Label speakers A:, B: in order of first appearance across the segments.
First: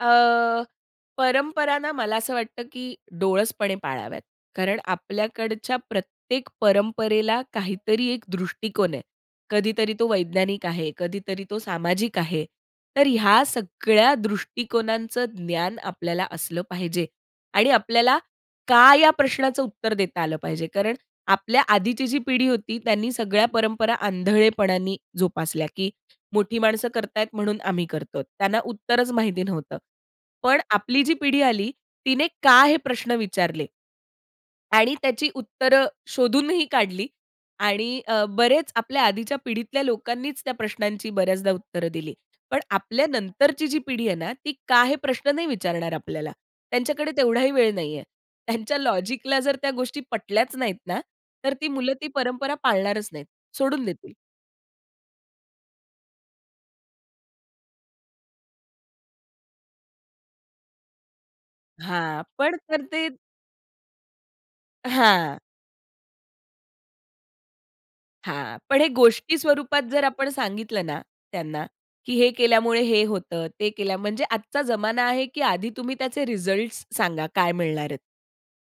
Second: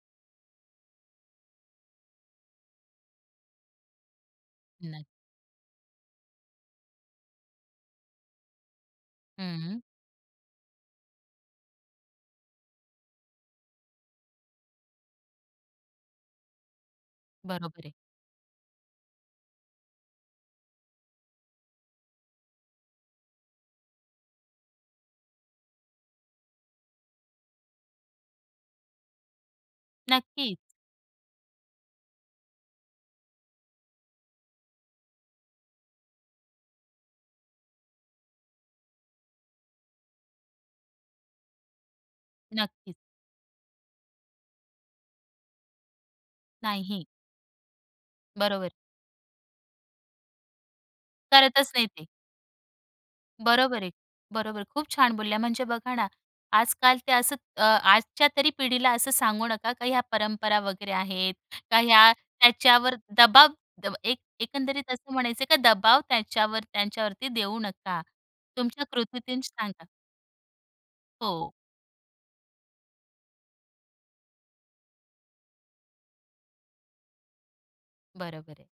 A: अ, परंपरा ना मला असं वाटतं, की डोळसपणे पाळाव्यात कारण
B: नाही.
A: आपल्याकडच्या प्रत्येक परंपरेला काहीतरी एक दृष्टिकोन आहे.
B: हं.
A: कधीतरी तो वैज्ञानिक आहे, कधीतरी तो सामाजिक आहे. तर ह्या सगळ्या दृष्टिकोनांचं ज्ञान आपल्याला असलं पाहिजे आणि
B: बरोबर आहे.
A: आपल्याला का या प्रश्नाचं उत्तर देता आलं पाहिजे. कारण आपल्या आधीची जी पिढी होती, त्यांनी सगळ्या परंपरा आंधळेपणाने जोपासल्या, की मोठी माणसं करत आहेत म्हणून आम्ही करतो. त्यांना उत्तरच माहिती नव्हतं.
B: नक्कीच.
A: पण आपली जी पिढी आली, तिने का हे प्रश्न विचारले. आणि त्याची उत्तरं शोधूनही काढली आणि अ, बरेच आपल्या आधीच्या पिढीतल्या लोकांनीच त्या प्रश्नांची बऱ्याचदा उत्तर दिली. पण
B: नक्कीच.
A: आपल्या नंतरची जी पिढी आहे ना, ती का हे प्रश्न नाही विचारणार आपल्याला.
B: नाही.
A: त्यांच्याकडे तेवढाही वेळ नाही आहे.
B: बरोबर.
A: त्यांच्या लॉजिकला जर त्या गोष्टी पटल्याच नाहीत ना, तर ती
B: करतच नाही
A: मुलं
B: ते.
A: ती परंपरा पाळणारच नाहीत.
B: बरोबर
A: सोडून
B: आहे,
A: देतील.
B: बरोबर आहे. खूप छान बोलल्या म्हणजे बघा ना, आजकाल ते असं अ, आजच्या तरी पिढीला असं सांगू नका का, ह्या परंपरा वगैरे आहेत, का ह्या
A: हां, पण तर
B: त्याच्यावर
A: ते
B: दबाव द एक एकंदरीत असं
A: हां.
B: म्हणायचं का, दबाव त्याच्यावर त्यांच्यावरती देऊ नका.
A: हां, पण
B: तुमच्या
A: हे गोष्टी
B: कृतीतून
A: स्वरूपात
B: सांगा.
A: जर आपण सांगितलं ना
B: हो.
A: त्यांना, की हे केल्यामुळे हे होतं. ते केल्यामुळे म्हणजे आजचा जमाना आहे, की आधी तुम्ही त्याचे रिजल्टस सांगा काय मिळणार आहेत.
B: बरोबर आहे.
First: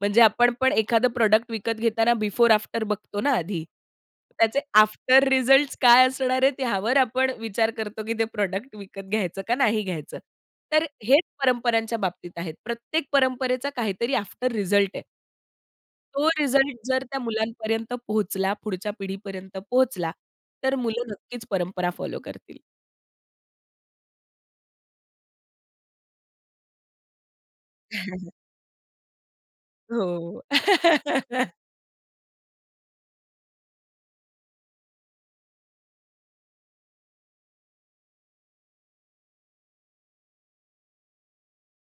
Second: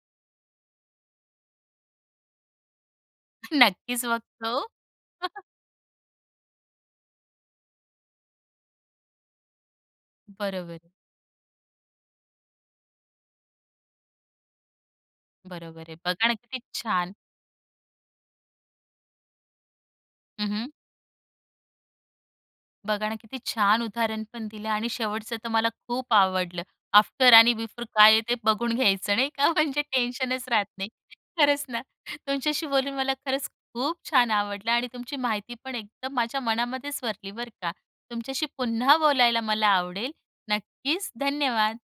A: म्हणजे आपण पण एखादं प्रॉडक्ट विकत घेताना बिफोर, आफ्टर बघतो ना आधी.
B: नक्कीच बघतो.
A: त्याचे आफ्टर रिजल्टस काय असणार आहे त्यावर आपण विचार करतो, की ते प्रॉडक्ट विकत घ्यायचं का नाही घ्यायचं.
B: बरोबर
A: तर
B: आहे.
A: हेच परंपरांच्या बाबतीत आहेत. प्रत्येक परंपरेचा काहीतरी आफ्टर रिजल्ट आहे.
B: बरोबर आहे. बघा
A: तो
B: ना, किती
A: रिजल्ट जर
B: छान.
A: त्या मुलांपर्यंत पोहोचला. पुढच्या पिढीपर्यंत पोहोचला.
B: हं, हं.
A: तर मुलं नक्कीच परंपरा फॉलो करतील.
B: बघा ना, किती छान उदाहरण पण दिलं आणि शेवटचं तर मला खूप आवडलं. आफ्टर आणि बिफोर काय आहे ते बघून घ्यायचं नाही का म्हणजे
A: हो.
B: टेन्शनच राहत नाही. खरंच ना. तुमच्याशी बोलून मला खरंच खूप छान आवडलं आणि तुमची माहिती पण एकदम माझ्या मनामध्येच भरली बरं का. तुमच्याशी पुन्हा बोलायला मला आवडेल. नक्कीच धन्यवाद.